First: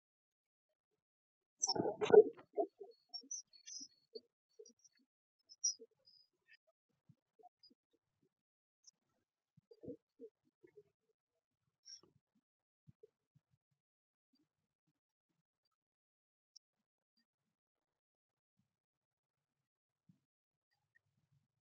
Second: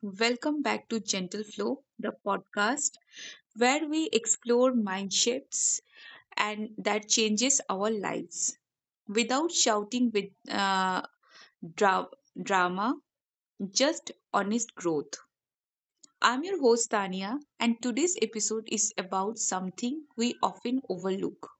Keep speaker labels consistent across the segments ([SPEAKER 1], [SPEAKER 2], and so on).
[SPEAKER 1] welcome back to Gentle Flow, the podcast where we explore mind shifts and that changes our lives without shouting with dra- drama, just honest growth. I'm your host Tania, and today's episode is about something we often overlook:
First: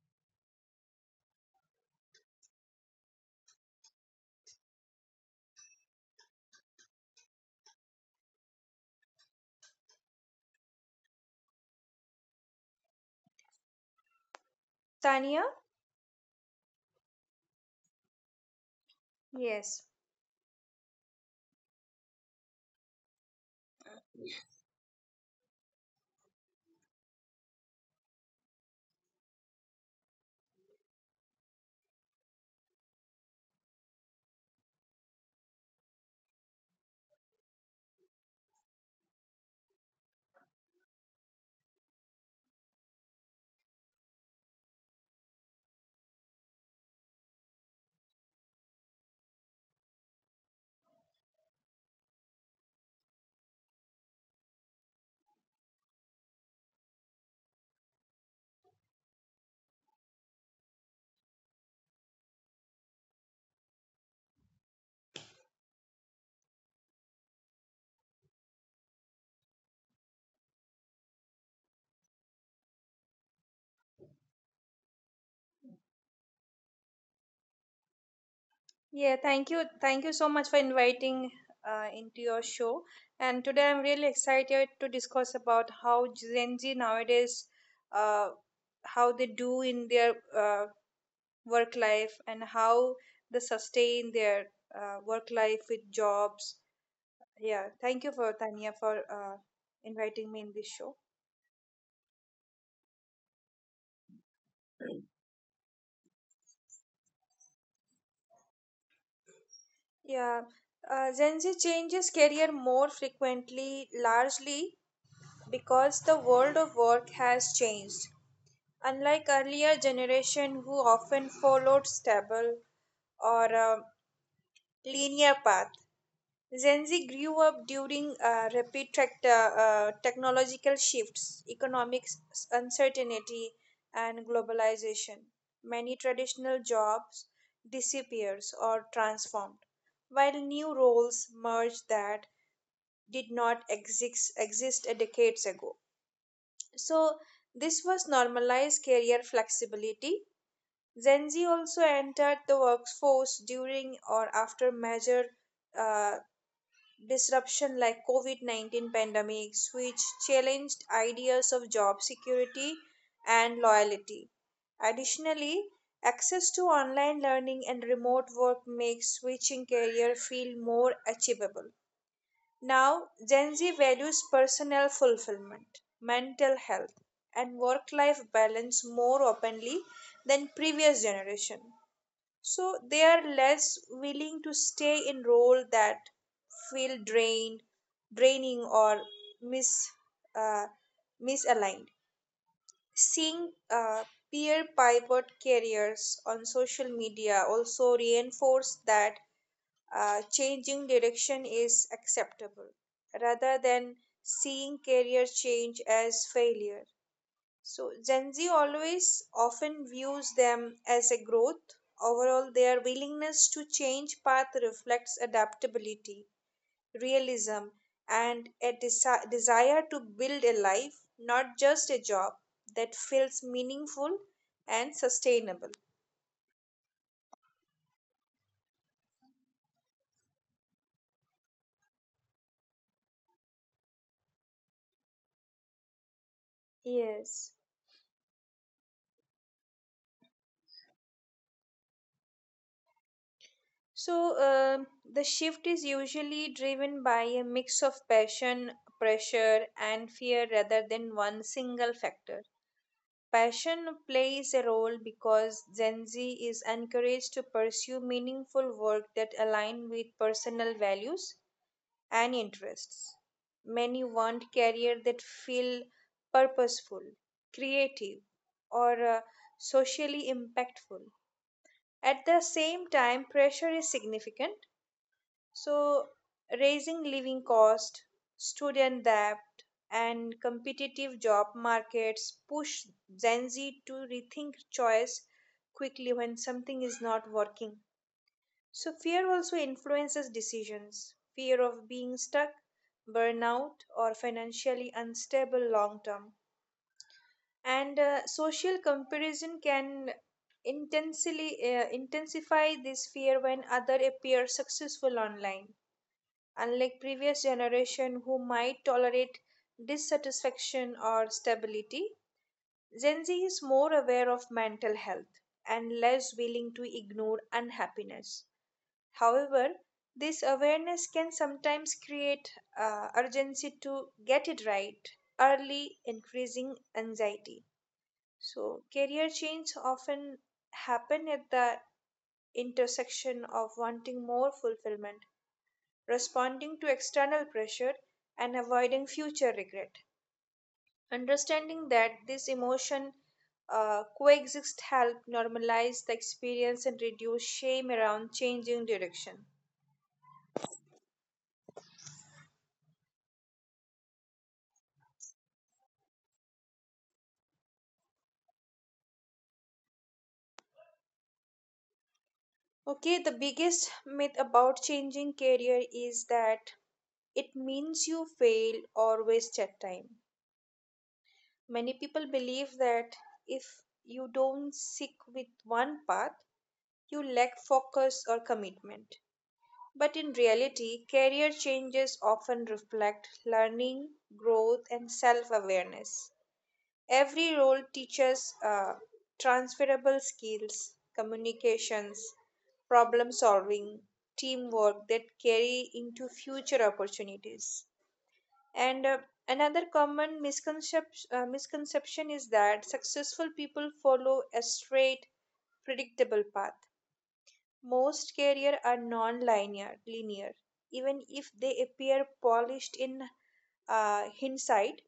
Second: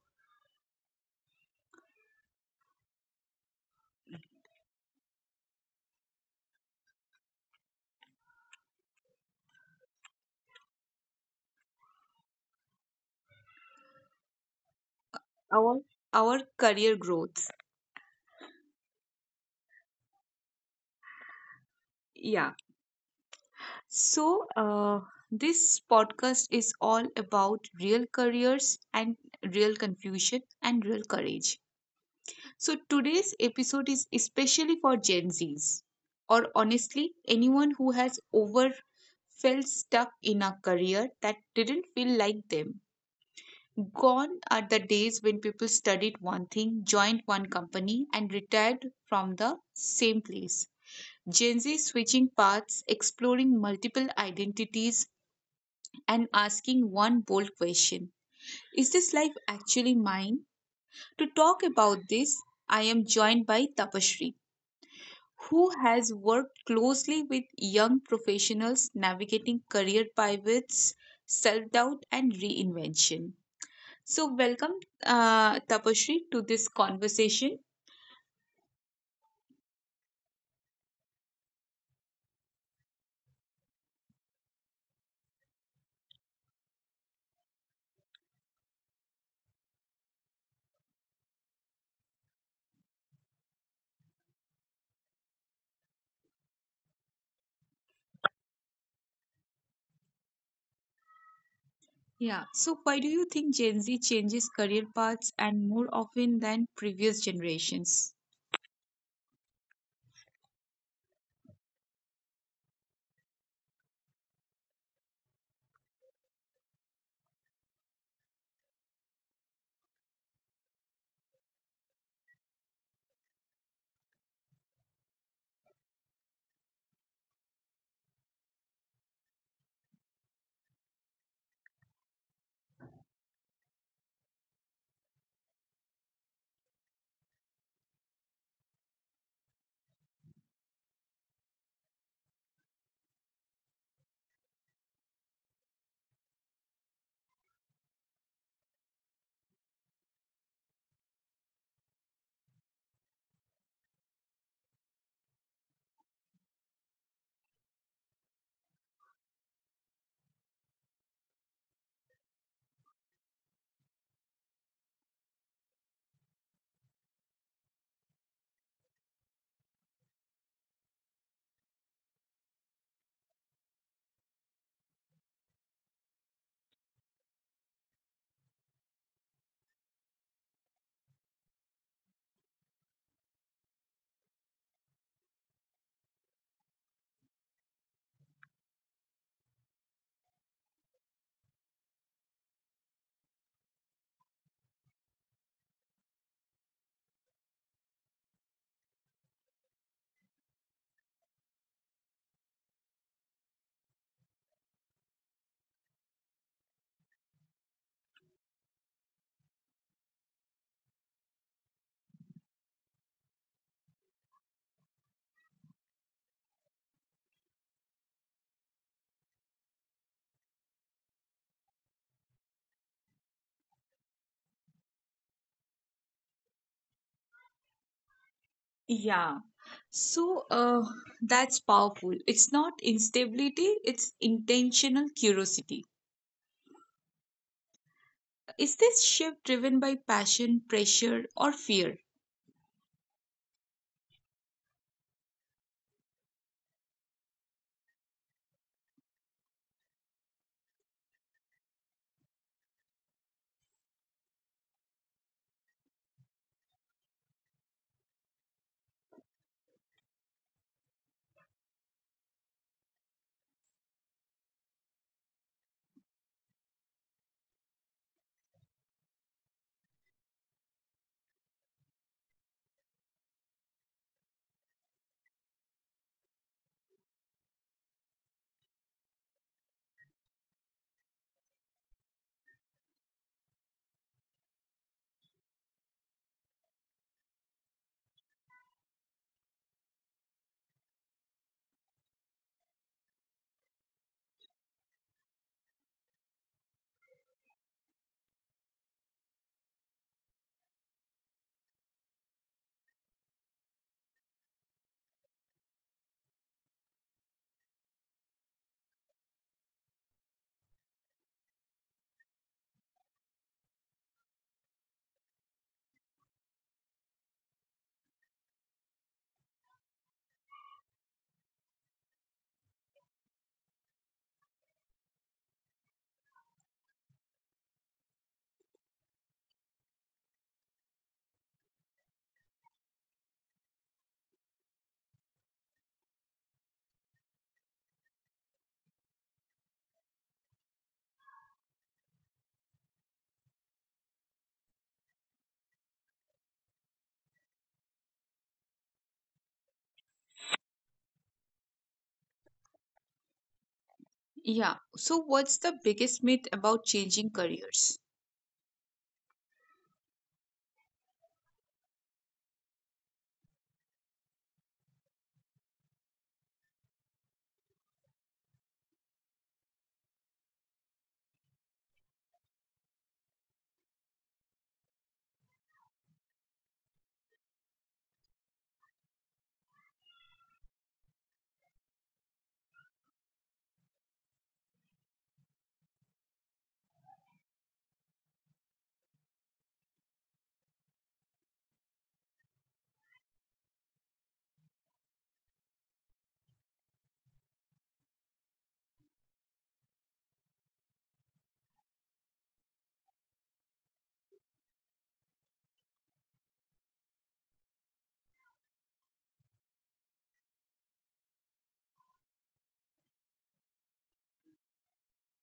[SPEAKER 2] Tania?
[SPEAKER 1] our our career growth.
[SPEAKER 2] Yes.
[SPEAKER 1] Yeah. So, this podcast is all about real careers and real confusion and real courage. So, today's episode is especially for Gen Zs or honestly, anyone who has over felt stuck in a career that didn't feel like them. Gone are the days when people studied one thing, joined one company, and retired from the same place. Gen Z switching paths, exploring multiple identities, and asking one bold question: is this life actually mine? To talk about this, I am joined by Tapashri, who has worked closely with young professionals navigating career pivots, self doubt, and reinvention. So, welcome, Tapashri, to this conversation.
[SPEAKER 2] Yeah, thank you. Thank you so much for inviting into your show. And today I'm really excited to discuss about how Gen Z nowadays, uh, how they do in their work life and how they sustain their work life with jobs. Yeah, thank you for Tania for inviting me in this show.
[SPEAKER 1] Yeah, so why do you think Gen Z changes career paths and more often than previous generations?
[SPEAKER 2] Yeah, Gen Z changes career more frequently, largely because the world of work has changed. Unlike earlier generation who often followed stable or linear path, Gen Z grew up during rapid technological shifts, economic uncertainty, and globalization. Many traditional jobs disappears or transformed, while new roles merge that did not exist a decades ago. So, this was normalized career flexibility. Gen Z also entered the workforce during or after major uh, disruption like COVID-19 pandemics, which challenged ideas of job security and loyalty. Additionally, access to online learning and remote work makes switching career feel more achievable. Now, Gen Z values personal fulfillment, mental health, and work life balance more openly than previous generation. So they are less willing to stay in role that feel draining or mis uh, misaligned. Seeing peer pivot careers on social media also reinforce that changing direction is acceptable rather than seeing career change as failure. So, Gen Z always often views them as a growth. Overall, their willingness to change path reflects adaptability, realism, and a desire to build a life, not just a job, that feels meaningful and sustainable.
[SPEAKER 1] Yeah. So, that's powerful. It's not instability, it's intentional curiosity.
[SPEAKER 2] Yes.
[SPEAKER 1] Is this shift driven by passion, pressure, or fear?
[SPEAKER 2] So, the shift is usually driven by a mix of passion, pressure, and fear rather than one single factor. Passion plays a role because Gen Z is encouraged to pursue meaningful work that align with personal values and interests. Many want career that feel purposeful, creative, or socially impactful. At the same time, pressure is significant, so raising living cost, student debt, and competitive job markets push Gen Z to rethink choice quickly when something is not working. So, fear also influences decisions. Fear of being stuck, burnout, or financially unstable long term. And social comparison can intensely intensify this fear when other appear successful online. Unlike previous generation who might tolerate dissatisfaction or stability, Gen Z is more aware of mental health and less willing to ignore unhappiness. However, this awareness can sometimes create urgency to get it right early, increasing anxiety. So career change often happen at the intersection of wanting more fulfillment, responding to external pressure, and avoiding future regret. Understanding that this emotion coexist help normalize the experience and reduce shame around changing direction.
[SPEAKER 1] Yeah. So, what's the biggest myth about changing careers?
[SPEAKER 2] Okay, the biggest myth about changing career is that it means you fail or waste your time. Many people believe that if you don't stick with one path, you lack focus or commitment. But in reality, career changes often reflect learning, growth, and self awareness. Every role teaches transferable skills, communications, problem solving, teamwork that carry into future opportunities. And another common misconception is that successful people follow a straight, predictable path. Most careers are non-linear, linear. Even if they appear polished in hindsight,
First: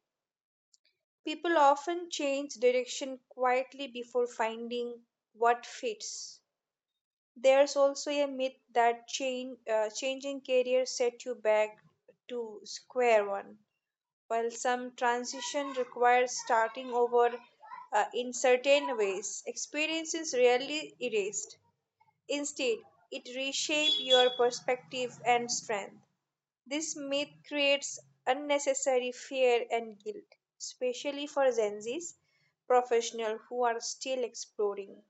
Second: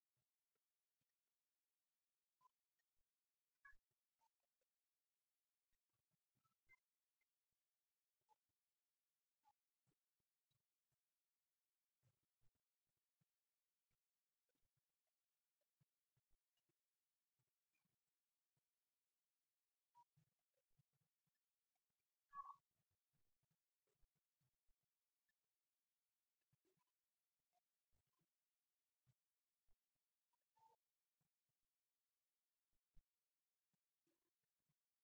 [SPEAKER 2] people often change direction quietly before finding what fits. There's also a myth that changing career set you back to square one. While some transition requires starting over in certain ways, experience is rarely erased. Instead, it reshapes your perspective and strength. This myth creates unnecessary fear and guilt, especially for Gen Zs, professionals who are still exploring.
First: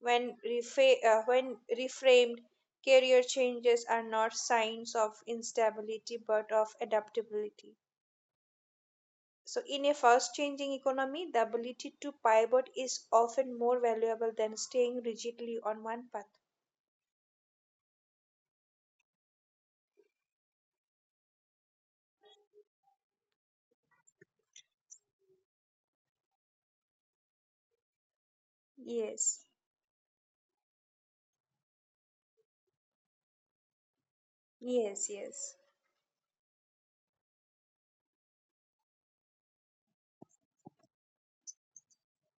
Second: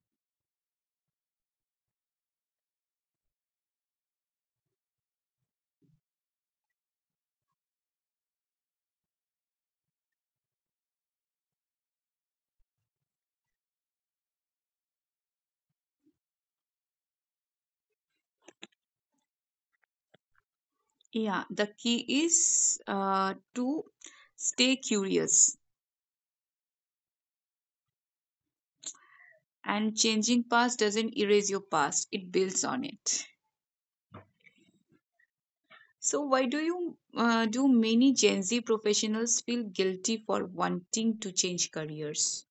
[SPEAKER 2] When reframed, career changes are not signs of instability but of adaptability. So, in a fast changing economy, the ability to pivot is often more valuable than staying rigidly on one path.
[SPEAKER 1] Yeah. The key is to stay curious,
[SPEAKER 2] Yes,
[SPEAKER 1] and changing past doesn't erase your past, it builds on it.
[SPEAKER 2] yes, yes.
[SPEAKER 1] So, why do you do many Gen Z professionals feel guilty for wanting to change careers?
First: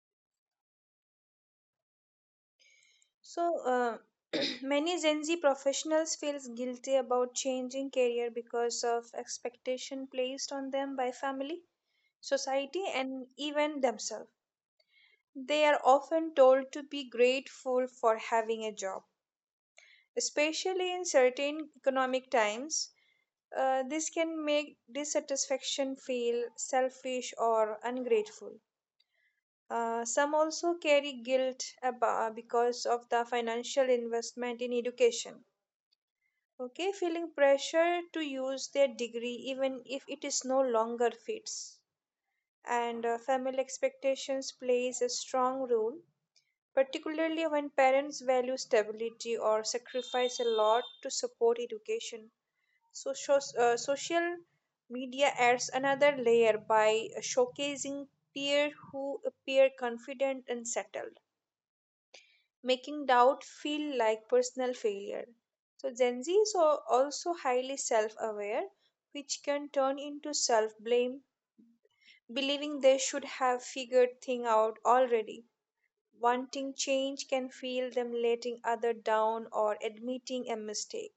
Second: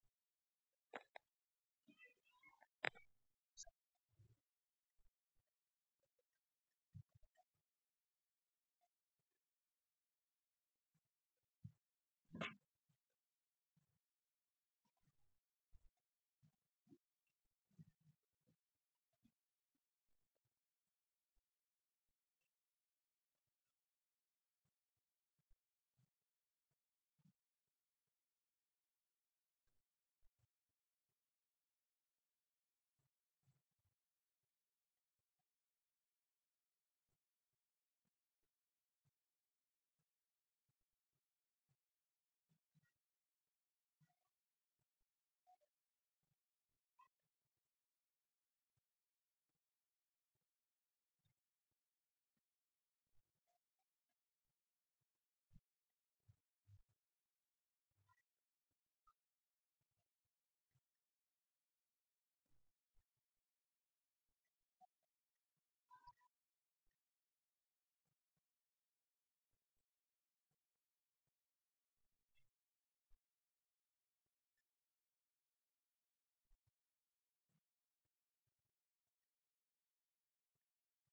[SPEAKER 2] So, many Gen Z professionals feels guilty about changing career because of expectation placed on them by family, society, and even themselves. They are often told to be grateful for having a job, especially in certain economic times. This can make dissatisfaction feel selfish or ungrateful. Some also carry guilt because of the financial investment in education. Okay, feeling pressure to use their degree even if it is no longer fits. And family expectations plays a strong role, particularly when parents value stability or sacrifice a lot to support education. So social media adds another layer by showcasing peer who appear confident and settled, making doubt feel like personal failure. So, Gen Z is also highly self aware, which can turn into self blame, believing they should have figured thing out already. Wanting change can feel them letting other down or admitting a mistake.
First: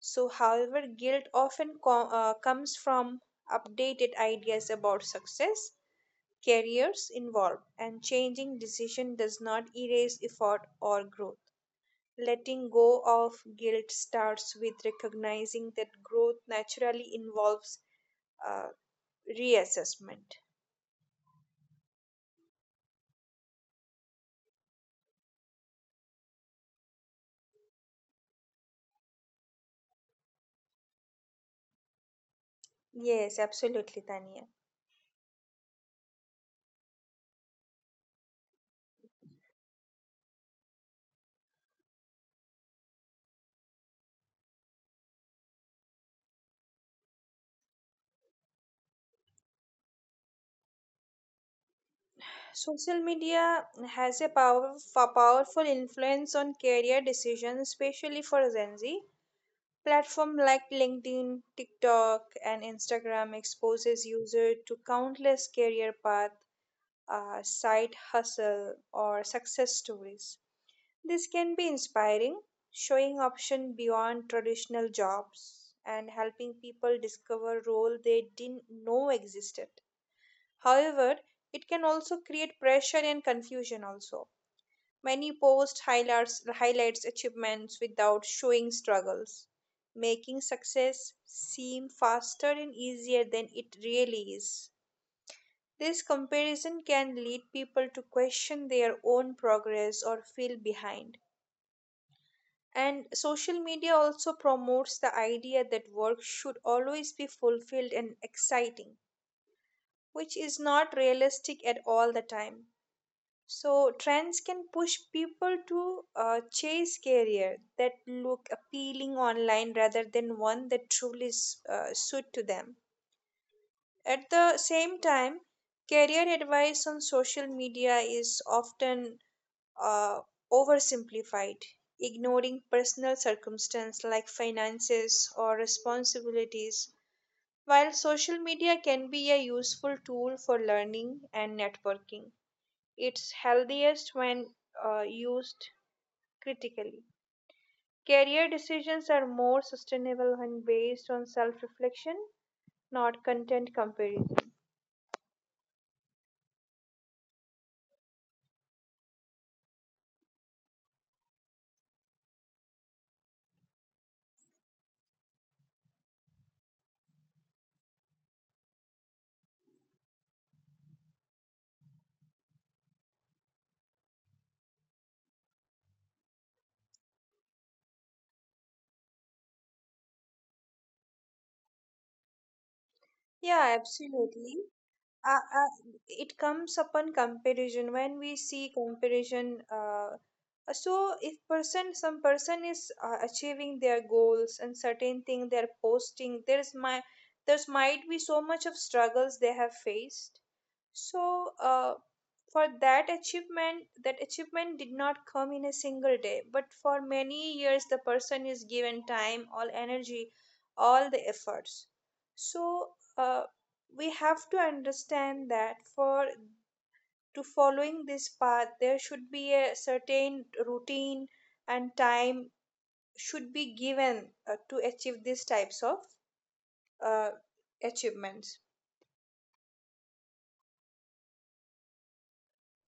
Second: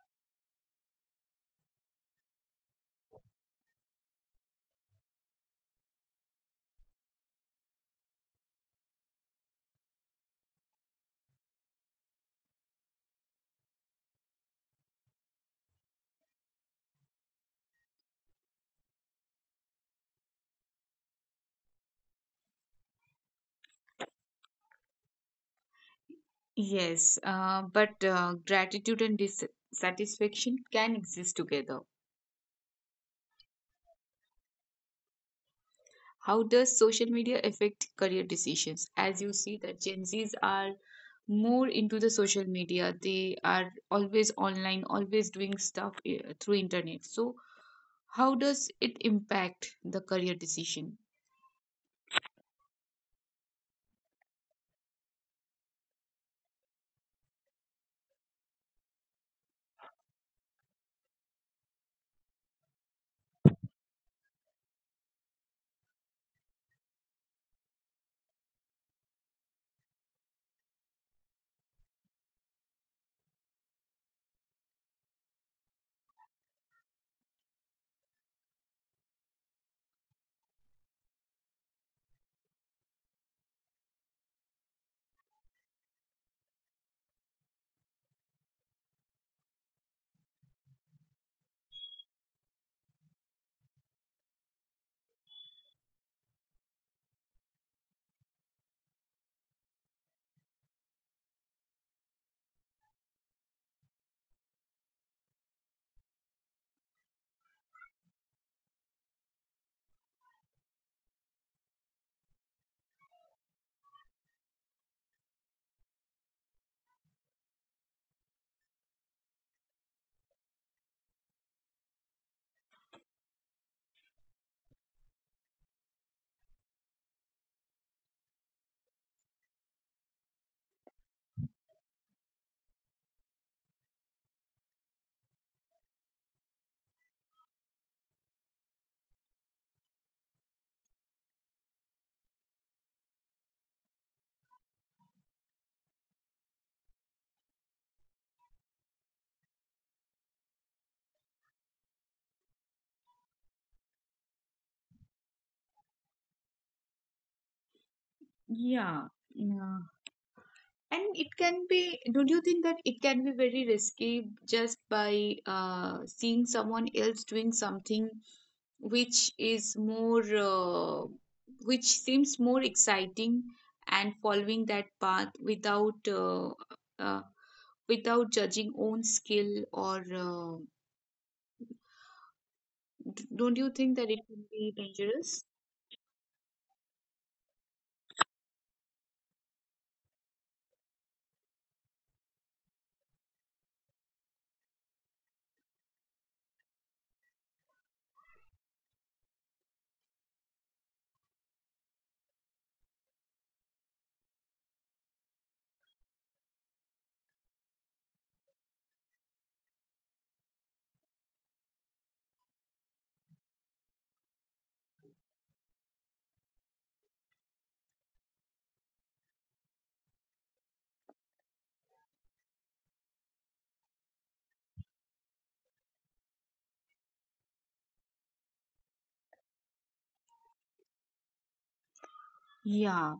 [SPEAKER 2] So, however, guilt often comes from updated ideas about success, careers involved, and changing decision does not erase effort or growth. Letting go of guilt starts with recognizing that growth naturally involves uh, reassessment.
[SPEAKER 1] Yes, but gratitude and dissatisfaction can exist together.
[SPEAKER 2] Yes, absolutely, Tania.
[SPEAKER 1] How does social media affect career decisions? As you see that Gen Zs are more into the social media. They are always online, always doing stuff through internet. So how does it impact the career decision?
[SPEAKER 2] Social media has a powerful influence on career decisions, especially for Gen Z. Platform like LinkedIn, TikTok, and Instagram exposes user to countless career path, side hustle, or success stories. This can be inspiring, showing options beyond traditional jobs and helping people discover roles they didn't know existed. However, it can also create pressure and confusion also. Many posts highlights achievements without showing struggles, making success seem faster and easier than it really is. This comparison can lead people to question their own progress or feel behind. And social media also promotes the idea that work should always be fulfilled and exciting, which is not realistic at all the time. So, trends can push people to chase career that look appealing online rather than one that truly suit to them. At the same time, career advice on social media is often uh, oversimplified, ignoring personal circumstances like finances or responsibilities, while social media can be a useful tool for learning and networking. It's healthiest when used critically. Career decisions are more sustainable when based on self reflection, not content comparison.
[SPEAKER 1] Yeah. Yeah. And it can be, don't you think that it can be very risky just by seeing someone else doing something which is more uh, which seems more exciting and following that path without uh, without judging own skill or uh, don't you think that
[SPEAKER 2] Yeah,
[SPEAKER 1] it can be
[SPEAKER 2] absolutely.
[SPEAKER 1] dangerous?
[SPEAKER 2] uh, uh, it comes upon comparison when we see comparison so if person some person is achieving their goals and certain thing they're posting, there's might be so much of struggles they have faced. So, for that achievement did not come in a single day, but for many years, the person is given time, all energy, all the efforts. So, we have to understand that for to following this path, there should be a certain routine and time should be given to achieve these types of uh, achievements.
[SPEAKER 1] Yeah.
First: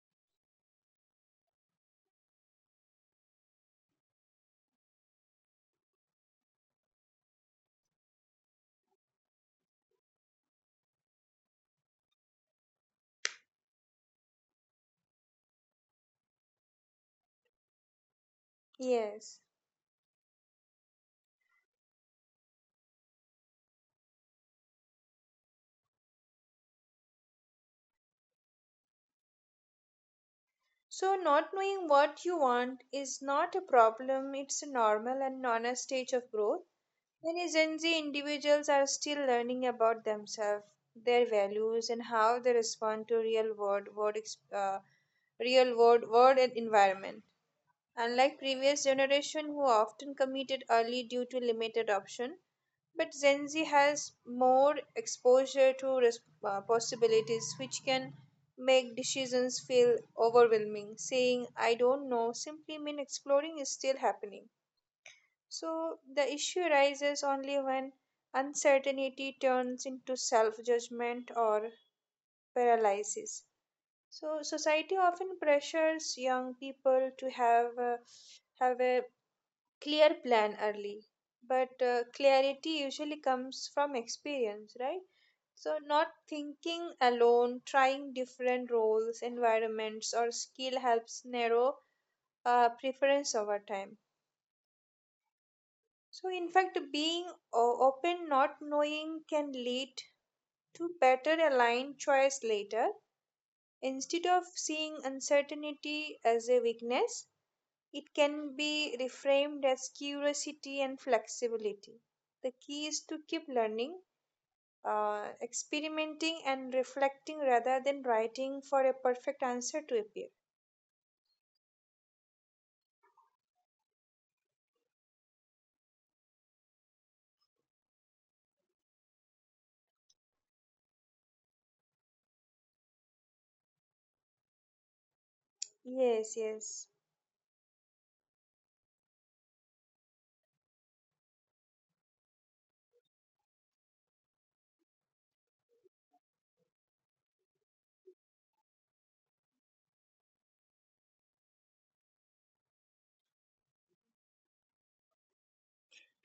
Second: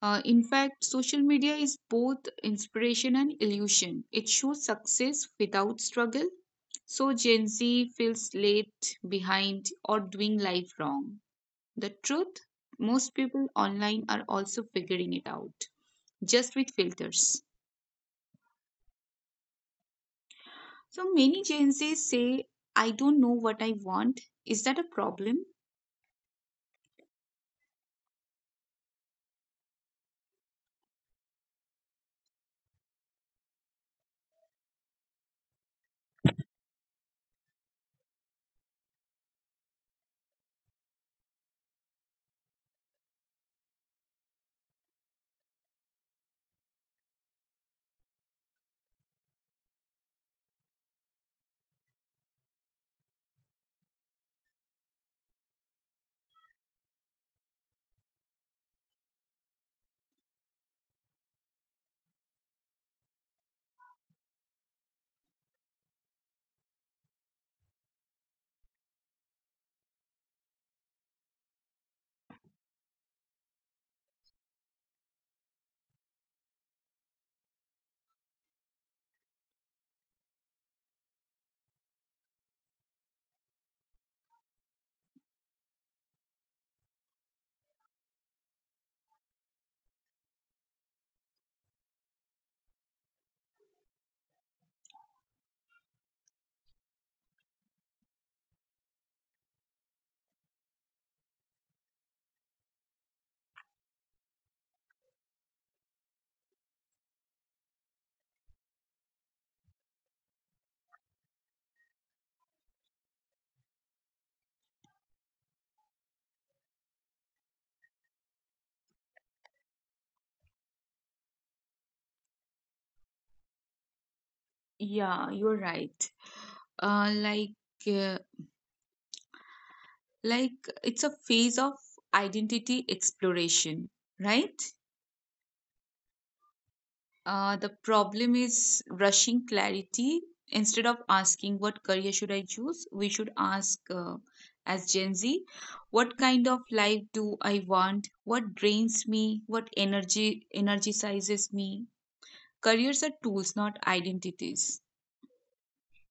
[SPEAKER 1] In fact, social media is both inspiration and illusion. It shows success without struggle, so Gen Z feels late, behind, or doing life wrong. The truth, most people online are also figuring it out, just with filters.
[SPEAKER 2] Yes.
[SPEAKER 1] So many Gen Zs say, I don't know what I want. Is that a problem?
[SPEAKER 2] So, not knowing what you want is not a problem, it's a normal and honest stage of growth. Many Gen Z individuals are still learning about themselves, their values, and how they respond to real world, world and environment. Unlike previous generation who often committed early due to limited option, but Gen Z has more exposure to possibilities, which can make decisions feel overwhelming. Saying, I don't know, simply mean exploring is still happening. So the issue arises only when uncertainty turns into self judgment or paralysis. So society often pressures young people to have a clear plan early, but clarity usually comes from experience, right? So not thinking alone, trying different roles, environments or skill helps narrow preference over time. So in fact, being open, not knowing can lead to better aligned choice later instead of seeing uncertainty as a weakness. It can be reframed as curiosity and flexibility. The key is to keep learning, experimenting, and reflecting rather than writing for a perfect answer to appear.
[SPEAKER 1] Yeah, you're right. Uh, like, uh, like it's a phase of identity exploration, right?
[SPEAKER 2] Yes, yes.
[SPEAKER 1] The problem is rushing clarity. Instead of asking what career should I choose, we should ask, as Gen Z, what kind of life do I want? What drains me? What energy energizes me? Careers are tools, not identities.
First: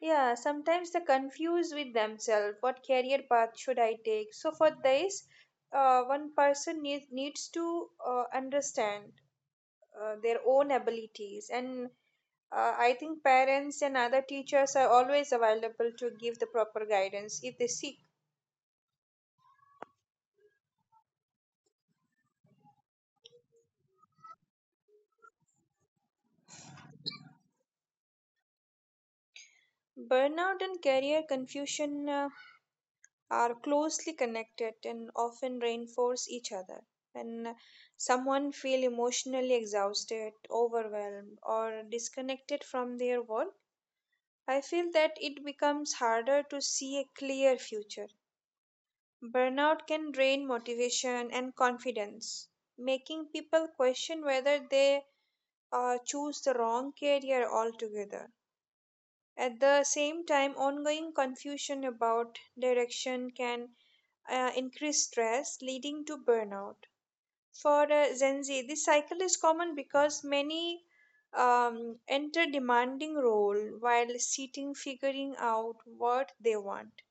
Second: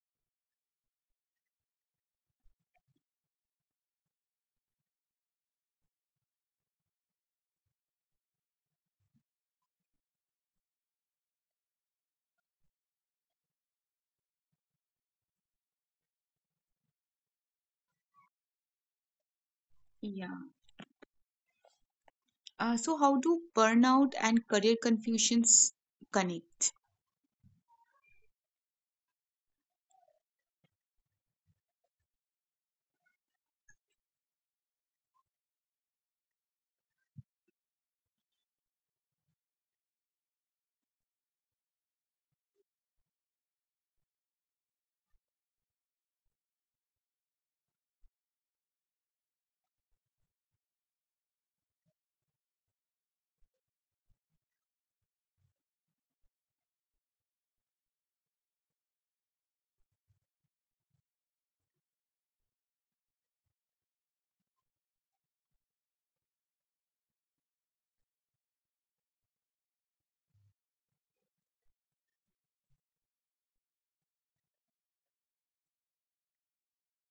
[SPEAKER 2] Yeah, sometimes they confuse with themselves what career path should I take. So for this, one person needs to understand their own abilities. And I think parents and other teachers are always available to give the proper guidance if they seek.
[SPEAKER 1] Yeah. So how do burnout and career confusions connect?
[SPEAKER 2] Burnout and career confusion are closely connected and often reinforce each other. When someone feels emotionally exhausted, overwhelmed, or disconnected from their work, I feel that it becomes harder to see a clear future. Burnout can drain motivation and confidence, making people question whether they choose the wrong career altogether. At the same time, ongoing confusion about direction can increase stress, leading to burnout. For Gen Z, this cycle is common because many enter demanding role while sitting figuring out what they want.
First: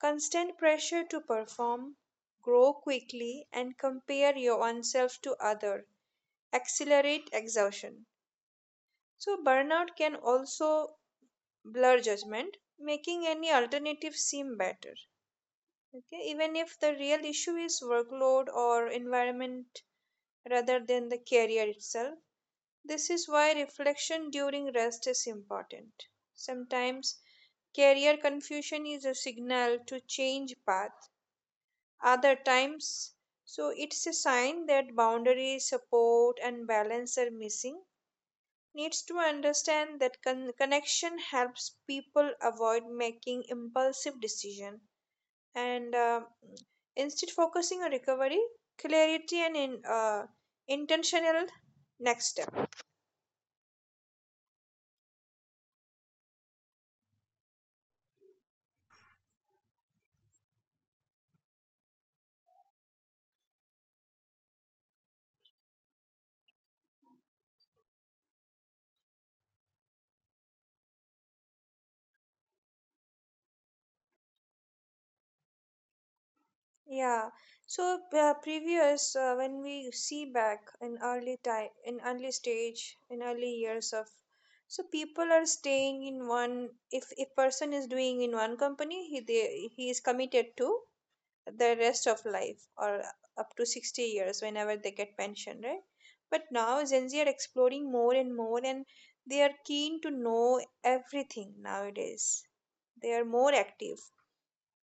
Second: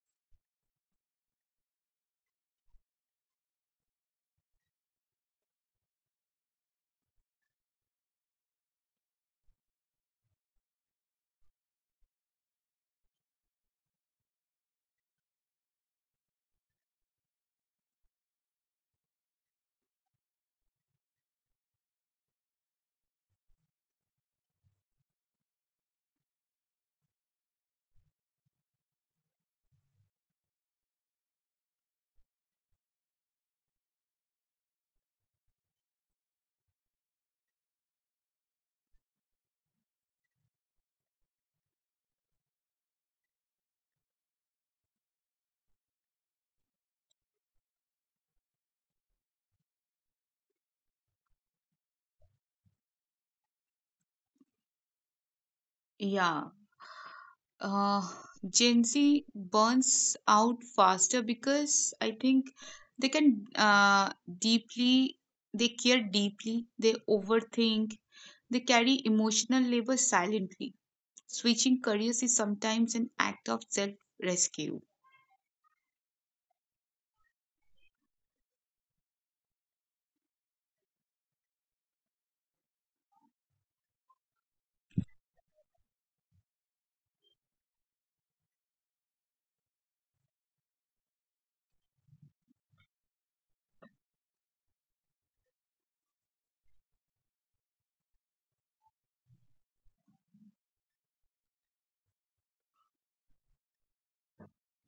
[SPEAKER 2] Constant pressure to perform, grow quickly, and compare your own self to other accelerate exhaustion. So burnout can also blur judgment, making any alternative seem better. Okay, even if the real issue is workload or environment rather than the career itself. This is why reflection during rest is important. Sometimes career confusion is a signal to change path. Other times, so it's a sign that boundaries, support, and balance are missing. Needs to understand that connection helps people avoid making impulsive decision and instead focusing on recovery, clarity, and intentional next step.
[SPEAKER 1] Yeah. Uh, Gen Z burns out faster because I think they can deeply, they care deeply, they overthink, they carry emotional labor silently. Switching careers is sometimes an act of self rescue.
[SPEAKER 2] yeah Previous, when we see back in early time, in early stage, in early years of, so people are staying in one, if a person is doing in one company, he is committed to the rest of life, or up to 60 years whenever they get pension, right? But now Gen Z are exploring more and more, and they are keen to know everything nowadays. They are more active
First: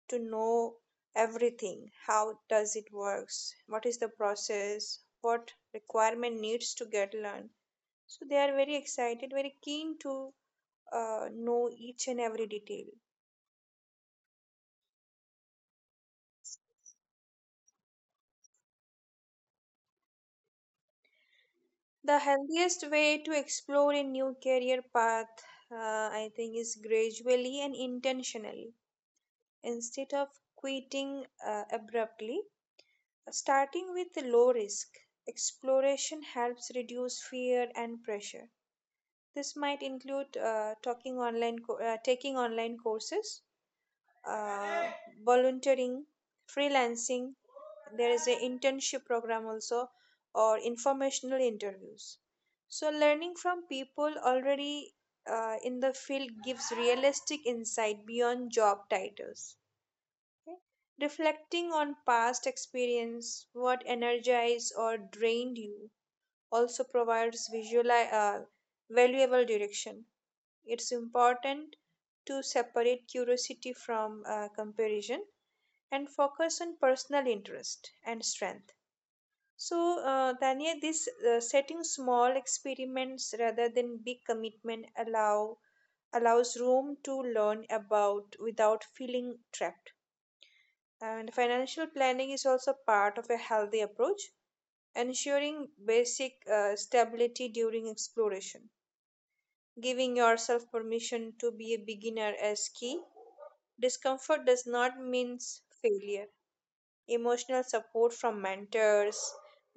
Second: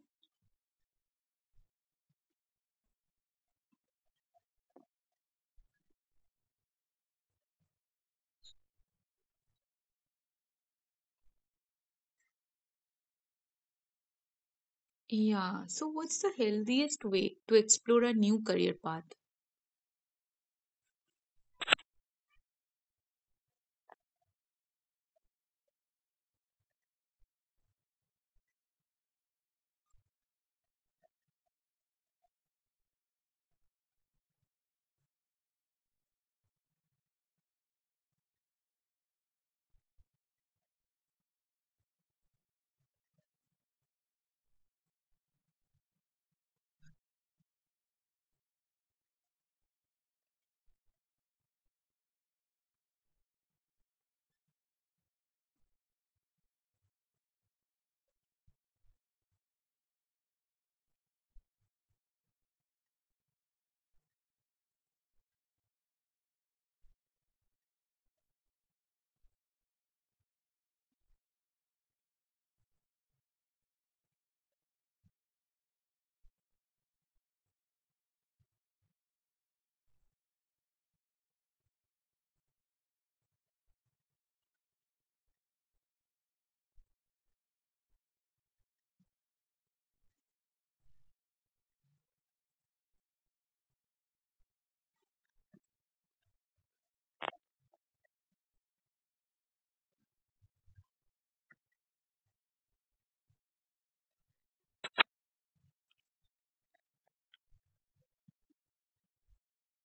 [SPEAKER 2] to know everything: how does it works, what is the process, what requirement needs to get learned. So they are very excited, very keen to know each and every detail.
[SPEAKER 1] Yeah, so what's the healthiest way to explore a new career path?
[SPEAKER 2] The healthiest way to explore a new career path, uh, I think, is gradually and intentionally. Instead of quitting abruptly, starting with a low risk exploration helps reduce fear and pressure. This might include taking online courses, uh, volunteering, freelancing. There is an internship program also, or informational interviews. So, learning from people already in the field gives realistic insight beyond job titles. Reflecting on past experience, what energized or drained you, also provides valuable direction. It's important to separate curiosity from comparison and focus on personal interest and strength. So, Tanya, this setting small experiments rather than big commitment allows room to learn about without feeling trapped. And financial planning is also part of a healthy approach, ensuring basic stability during exploration. Giving yourself permission to be a beginner is key. Discomfort does not mean failure. Emotional support from mentors,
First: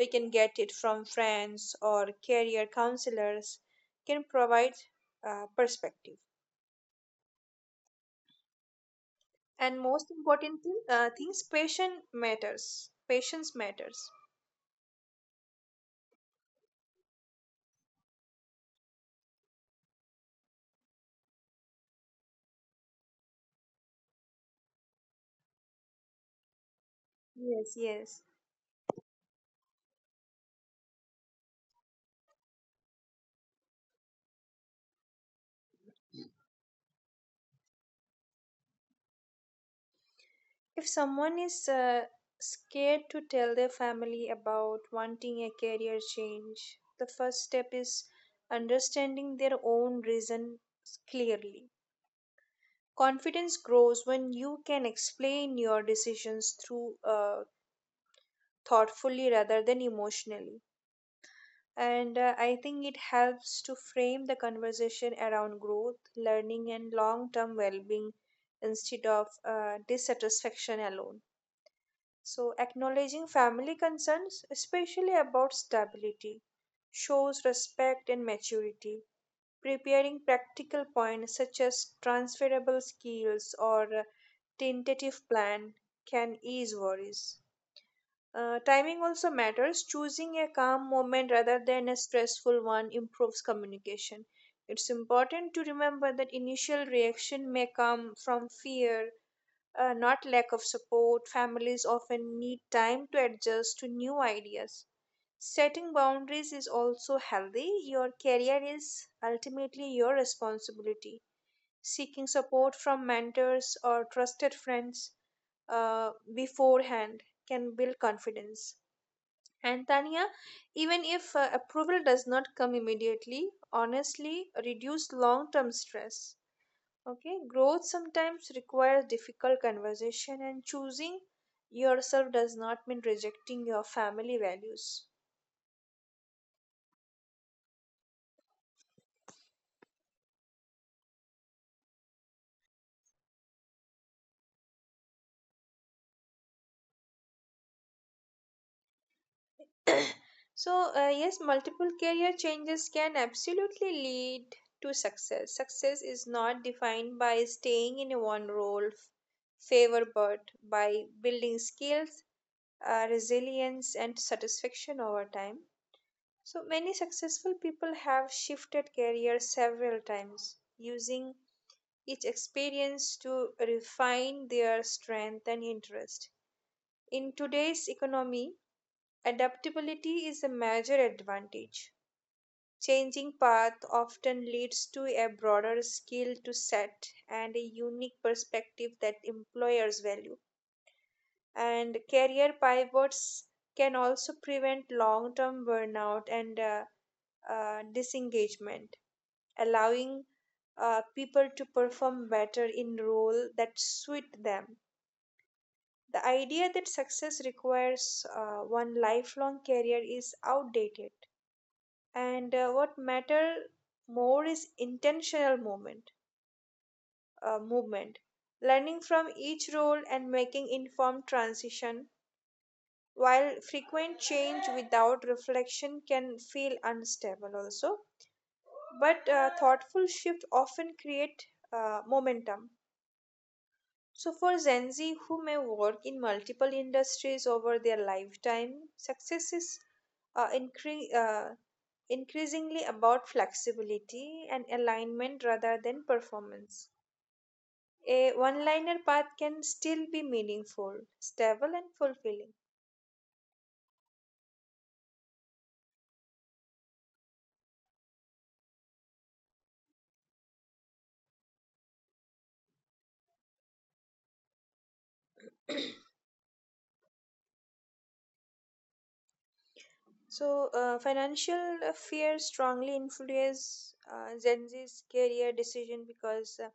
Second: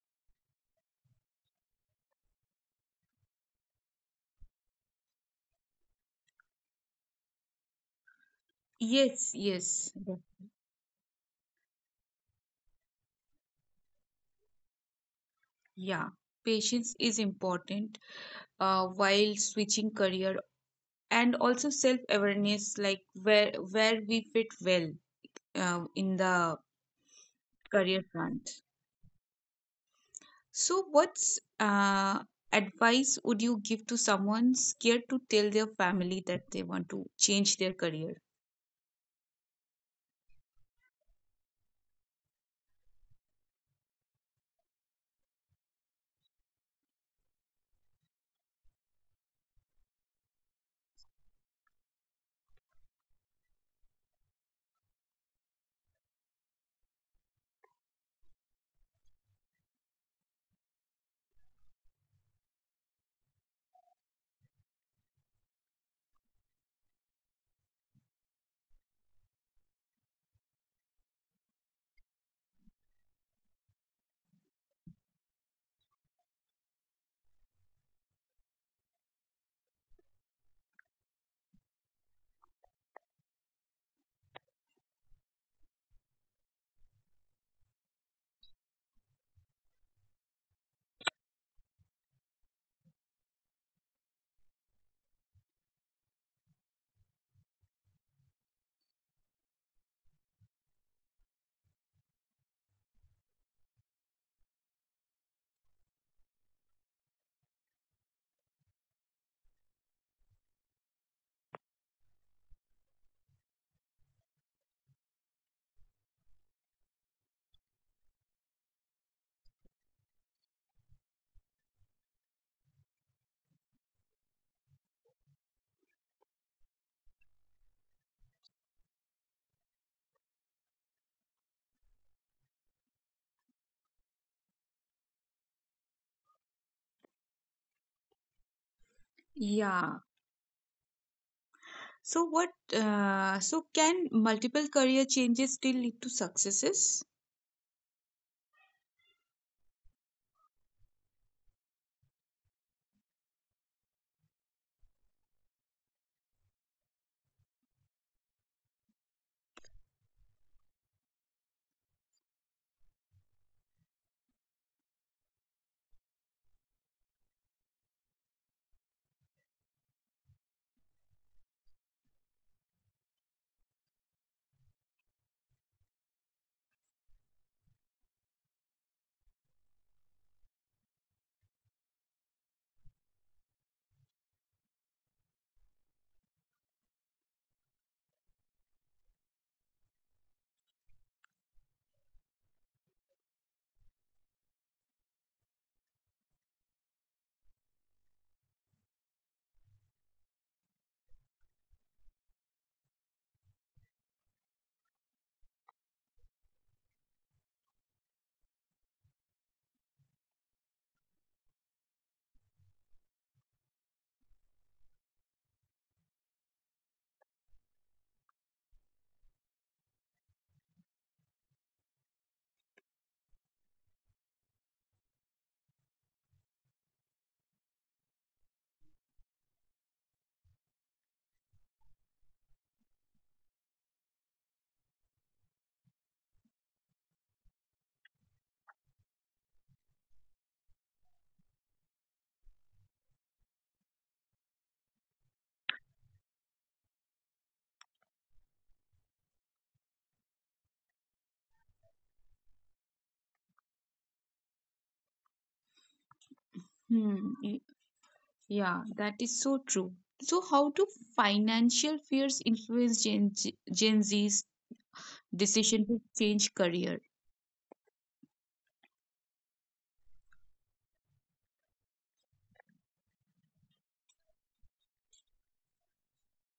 [SPEAKER 2] we can get it from friends or career counselors, can provide perspective.
[SPEAKER 1] Yes, yes, that-
[SPEAKER 2] And most important things, patience matters. Patience matters.
[SPEAKER 1] yeah. Patience is important. While switching career, and also self awareness like where we fit well in the
[SPEAKER 2] Yes,
[SPEAKER 1] career
[SPEAKER 2] yes.
[SPEAKER 1] front. So what's advice would you give to someone scared to tell their family that they want to change their career?
[SPEAKER 2] If someone is scared to tell their family about wanting a career change, the first step is understanding their own reason clearly. Confidence grows when you can explain your decisions through thoughtfully rather than emotionally. And I think it helps to frame the conversation around growth, learning, and long term well being instead of dissatisfaction alone. So, acknowledging family concerns, especially about stability, shows respect and maturity. Preparing practical points such as transferable skills or tentative plan can ease worries. Timing also matters. Choosing a calm moment rather than a stressful one improves communication. It's important to remember that initial reaction may come from fear, not lack of support. Families often need time to adjust to new ideas. Setting boundaries is also healthy. Your career is ultimately your responsibility. Seeking support from mentors or trusted friends beforehand can build confidence. And Tanya, even if approval does not come immediately, honestly, reduce long term stress. Okay, growth sometimes requires difficult conversation, and choosing yourself does not mean rejecting your family values.
[SPEAKER 1] Yeah. So what uh, so can multiple career changes still lead to successes?
[SPEAKER 2] So, yes, multiple career changes can absolutely lead to success. Success is not defined by staying in one role, favor, but by building skills, resilience, and satisfaction over time. So, many successful people have shifted careers several times, using each experience to refine their strength and interest. In today's economy, adaptability is a major advantage. Changing path often leads to a broader skill to set and a unique perspective that employers value. And career pivots can also prevent long term burnout and disengagement, allowing people to perform better in role that suit them. The idea that success requires one lifelong career is outdated, and what matter more is intentional movement, learning from each role and making informed transition. While frequent change without reflection can feel unstable, also, but thoughtful shift often create momentum. So, for Gen Z who may work in multiple industries over their lifetime, success is uh, incre- uh, increasingly about flexibility and alignment rather than performance. A one liner path can still be meaningful, stable, and fulfilling.
[SPEAKER 1] Hmm. Y- yeah, that is so true. So how do financial fears influence Gen Z's decision to change career?
[SPEAKER 2] So, financial fear strongly influences Gen Z's career decision because uh,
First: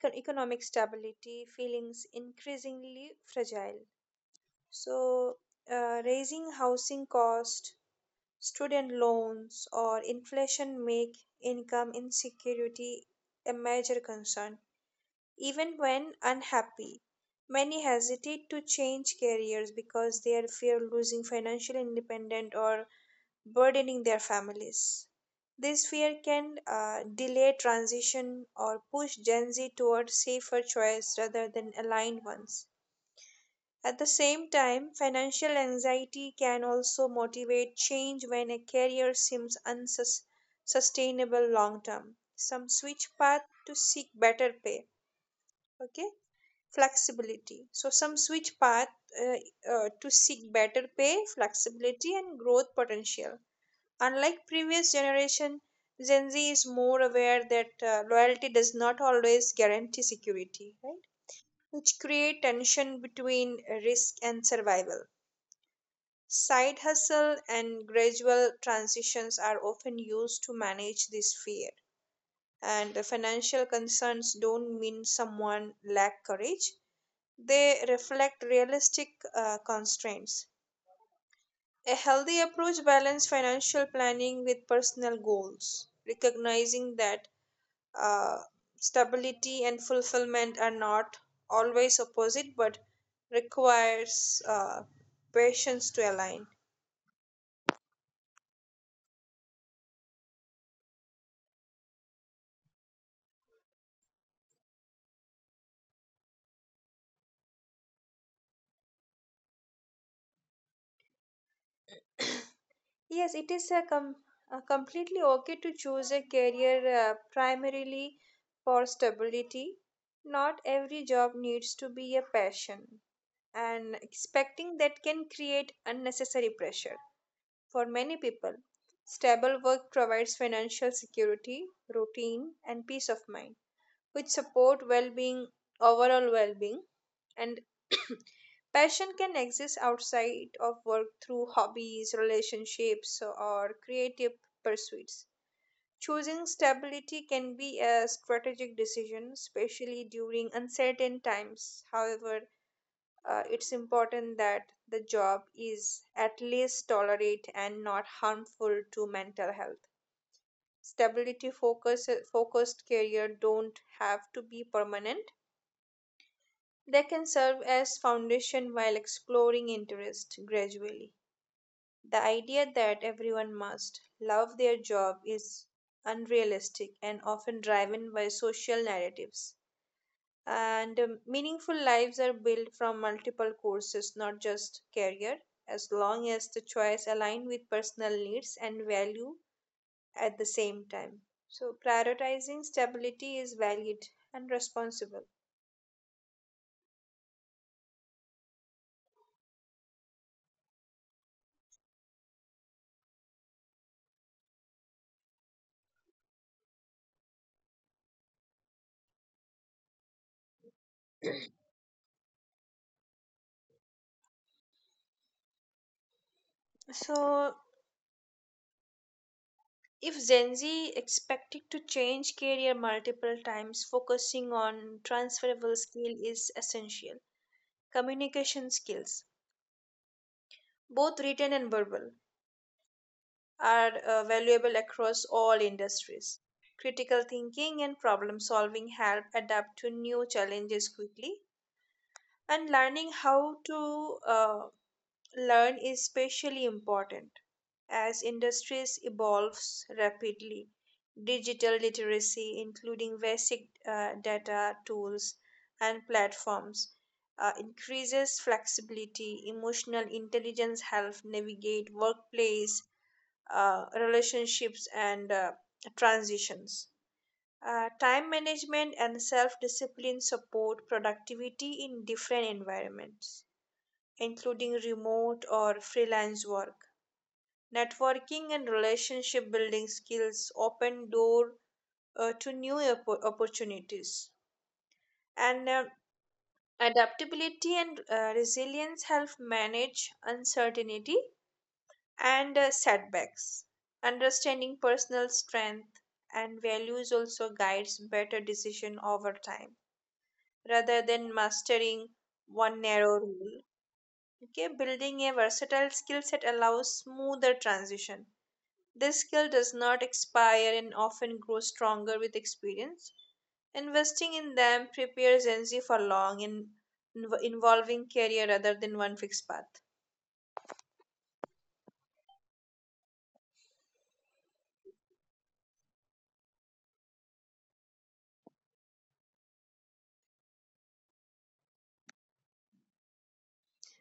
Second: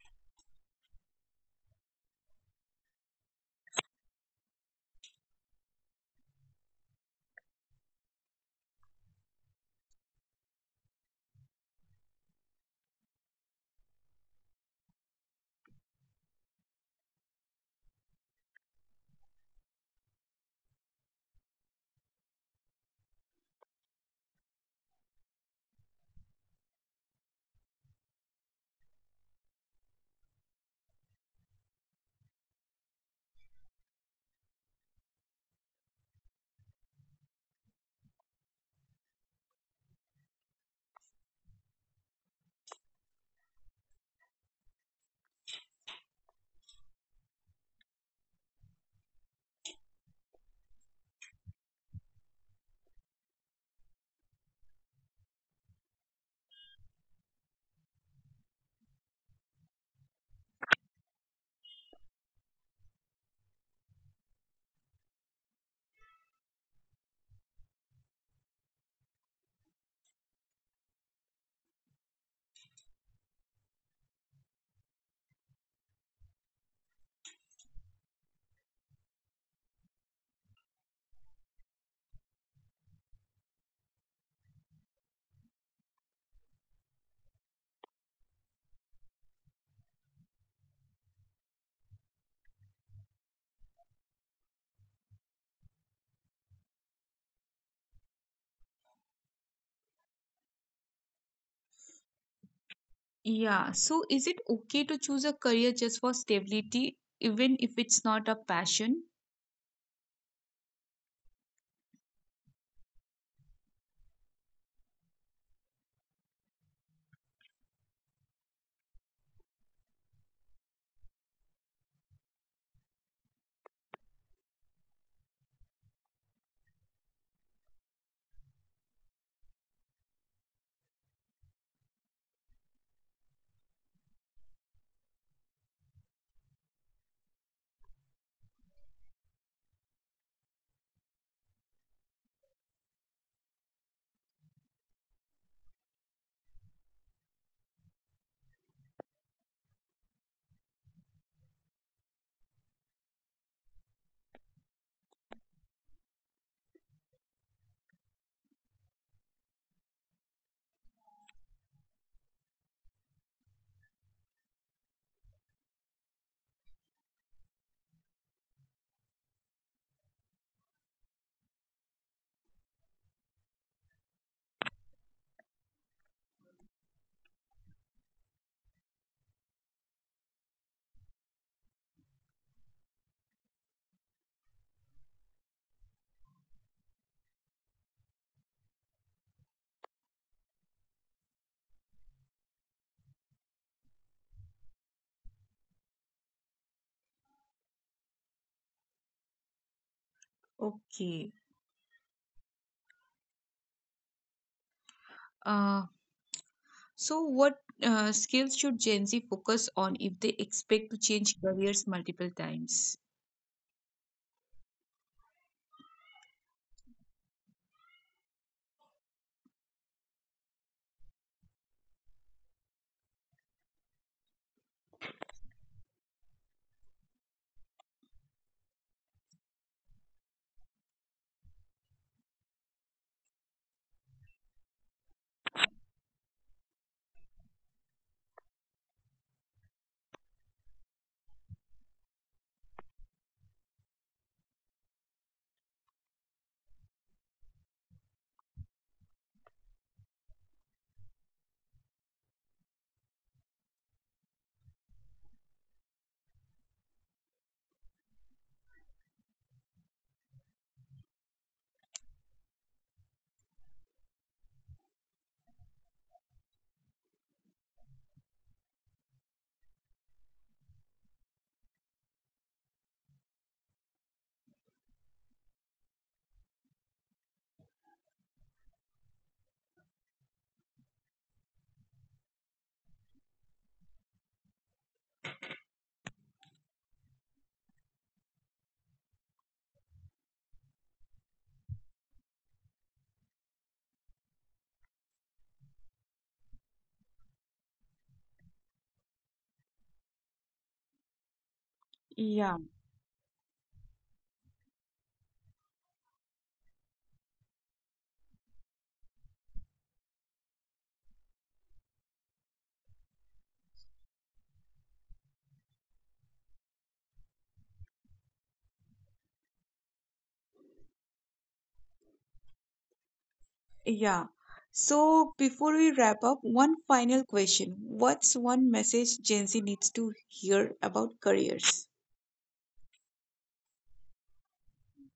[SPEAKER 2] econ- economic stability feelings increasingly fragile. So, raising housing cost, student loans, or inflation make income insecurity a major concern even when unhappy. Many hesitate to change careers because they fear losing financial independence or burdening their families. This fear can delay transition or push Gen Z toward safer choices rather than aligned ones. At the same time, financial anxiety can also motivate change when a career seems unsustainable long term. Some switch path to seek better pay. Okay, flexibility. So some switch path to seek better pay, flexibility, and growth potential. Unlike previous generation, Gen Z is more aware that loyalty does not always guarantee security, right? Which create tension between risk and survival. Side hustle and gradual transitions are often used to manage this fear. And the financial concerns don't mean someone lack courage, they reflect realistic constraints. A healthy approach balances financial planning with personal goals, recognizing that uh, stability and fulfillment are not always opposite but requires patience to align.
[SPEAKER 1] Yeah, so is it okay to choose a career just for stability, even if it's not a passion?
[SPEAKER 2] Yes, it is a completely okay to choose a career primarily for stability. Not every job needs to be a passion, and expecting that can create unnecessary pressure. For many people, stable work provides financial security, routine, and peace of mind, which support overall well-being, and passion can exist outside of work through hobbies, relationships, or creative pursuits. Choosing stability can be a strategic decision, especially during uncertain times. However, it's important that the job is at least tolerate and not harmful to mental health. Focused career don't have to be permanent. They can serve as foundation while exploring interest gradually. The idea that everyone must love their job is unrealistic and often driven by social narratives. And meaningful lives are built from multiple courses, not just career, as long as the choice align with personal needs and value. At the same time, so prioritizing stability is valid and responsible.
[SPEAKER 1] Okay. Uh, so what skills should Gen Z focus on if they expect to change careers multiple times?
[SPEAKER 2] So if Gen Z expected to change career multiple times, focusing on transferable skill is essential. Communication skills, both written and verbal, are valuable across all industries. Critical thinking and problem solving help adapt to new challenges quickly, and learning how to learn is especially important as industries evolves rapidly. Digital literacy, including basic data tools and platforms, increases flexibility. Emotional intelligence helps navigate workplace relationships and transitions. Time management and self-discipline support productivity in different environments, including remote or freelance work. Networking and relationship building skills open door to new opportunities. And adaptability and resilience help manage uncertainty and setbacks. Understanding personal strength and values also guides better decision over time
[SPEAKER 1] Yeah,
[SPEAKER 2] rather than mastering one narrow rule. Okay, building a versatile skill set allows smoother transition. This skill does not expire and often grows stronger with experience. Investing in them prepares Gen Z for long and involving career rather than one fixed path.
[SPEAKER 1] yeah. So before we wrap up, one final question. What's one message Gen Z needs to hear about careers?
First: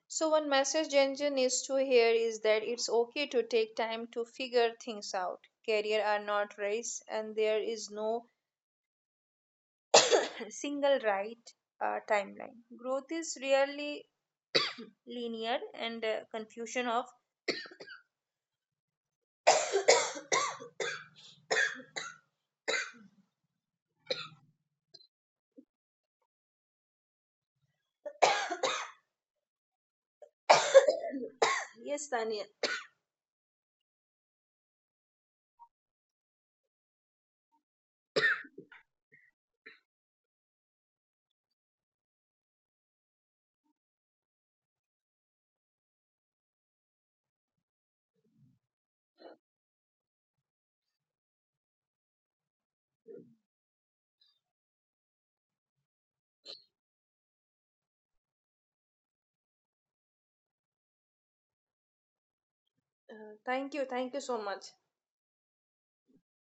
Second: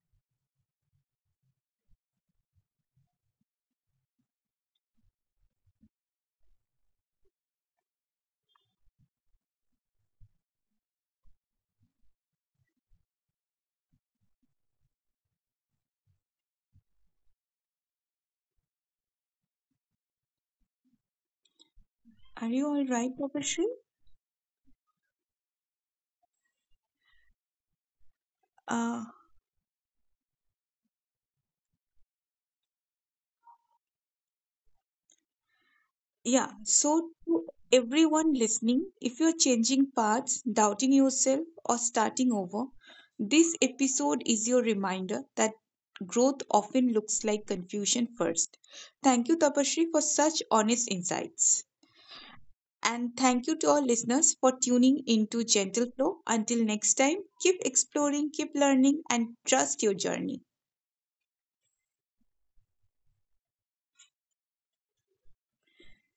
[SPEAKER 2] So, one message Ginger needs to hear is that it's okay to take time to figure things out. Career are not race, and there is no single right timeline. Growth is rarely linear, and confusion of
[SPEAKER 1] Are you all right, Tapasree? Uh,
[SPEAKER 2] yes, Tanya.
[SPEAKER 1] Yeah, so to everyone listening, if you're changing paths, doubting yourself, or starting over, this episode is your reminder that growth often looks like confusion first. Thank you, Tapashri, for such honest insights. And thank you to our listeners for tuning into Gentle Flow. Until next time, keep exploring, keep learning, and trust your journey.
[SPEAKER 2] Thank you so much.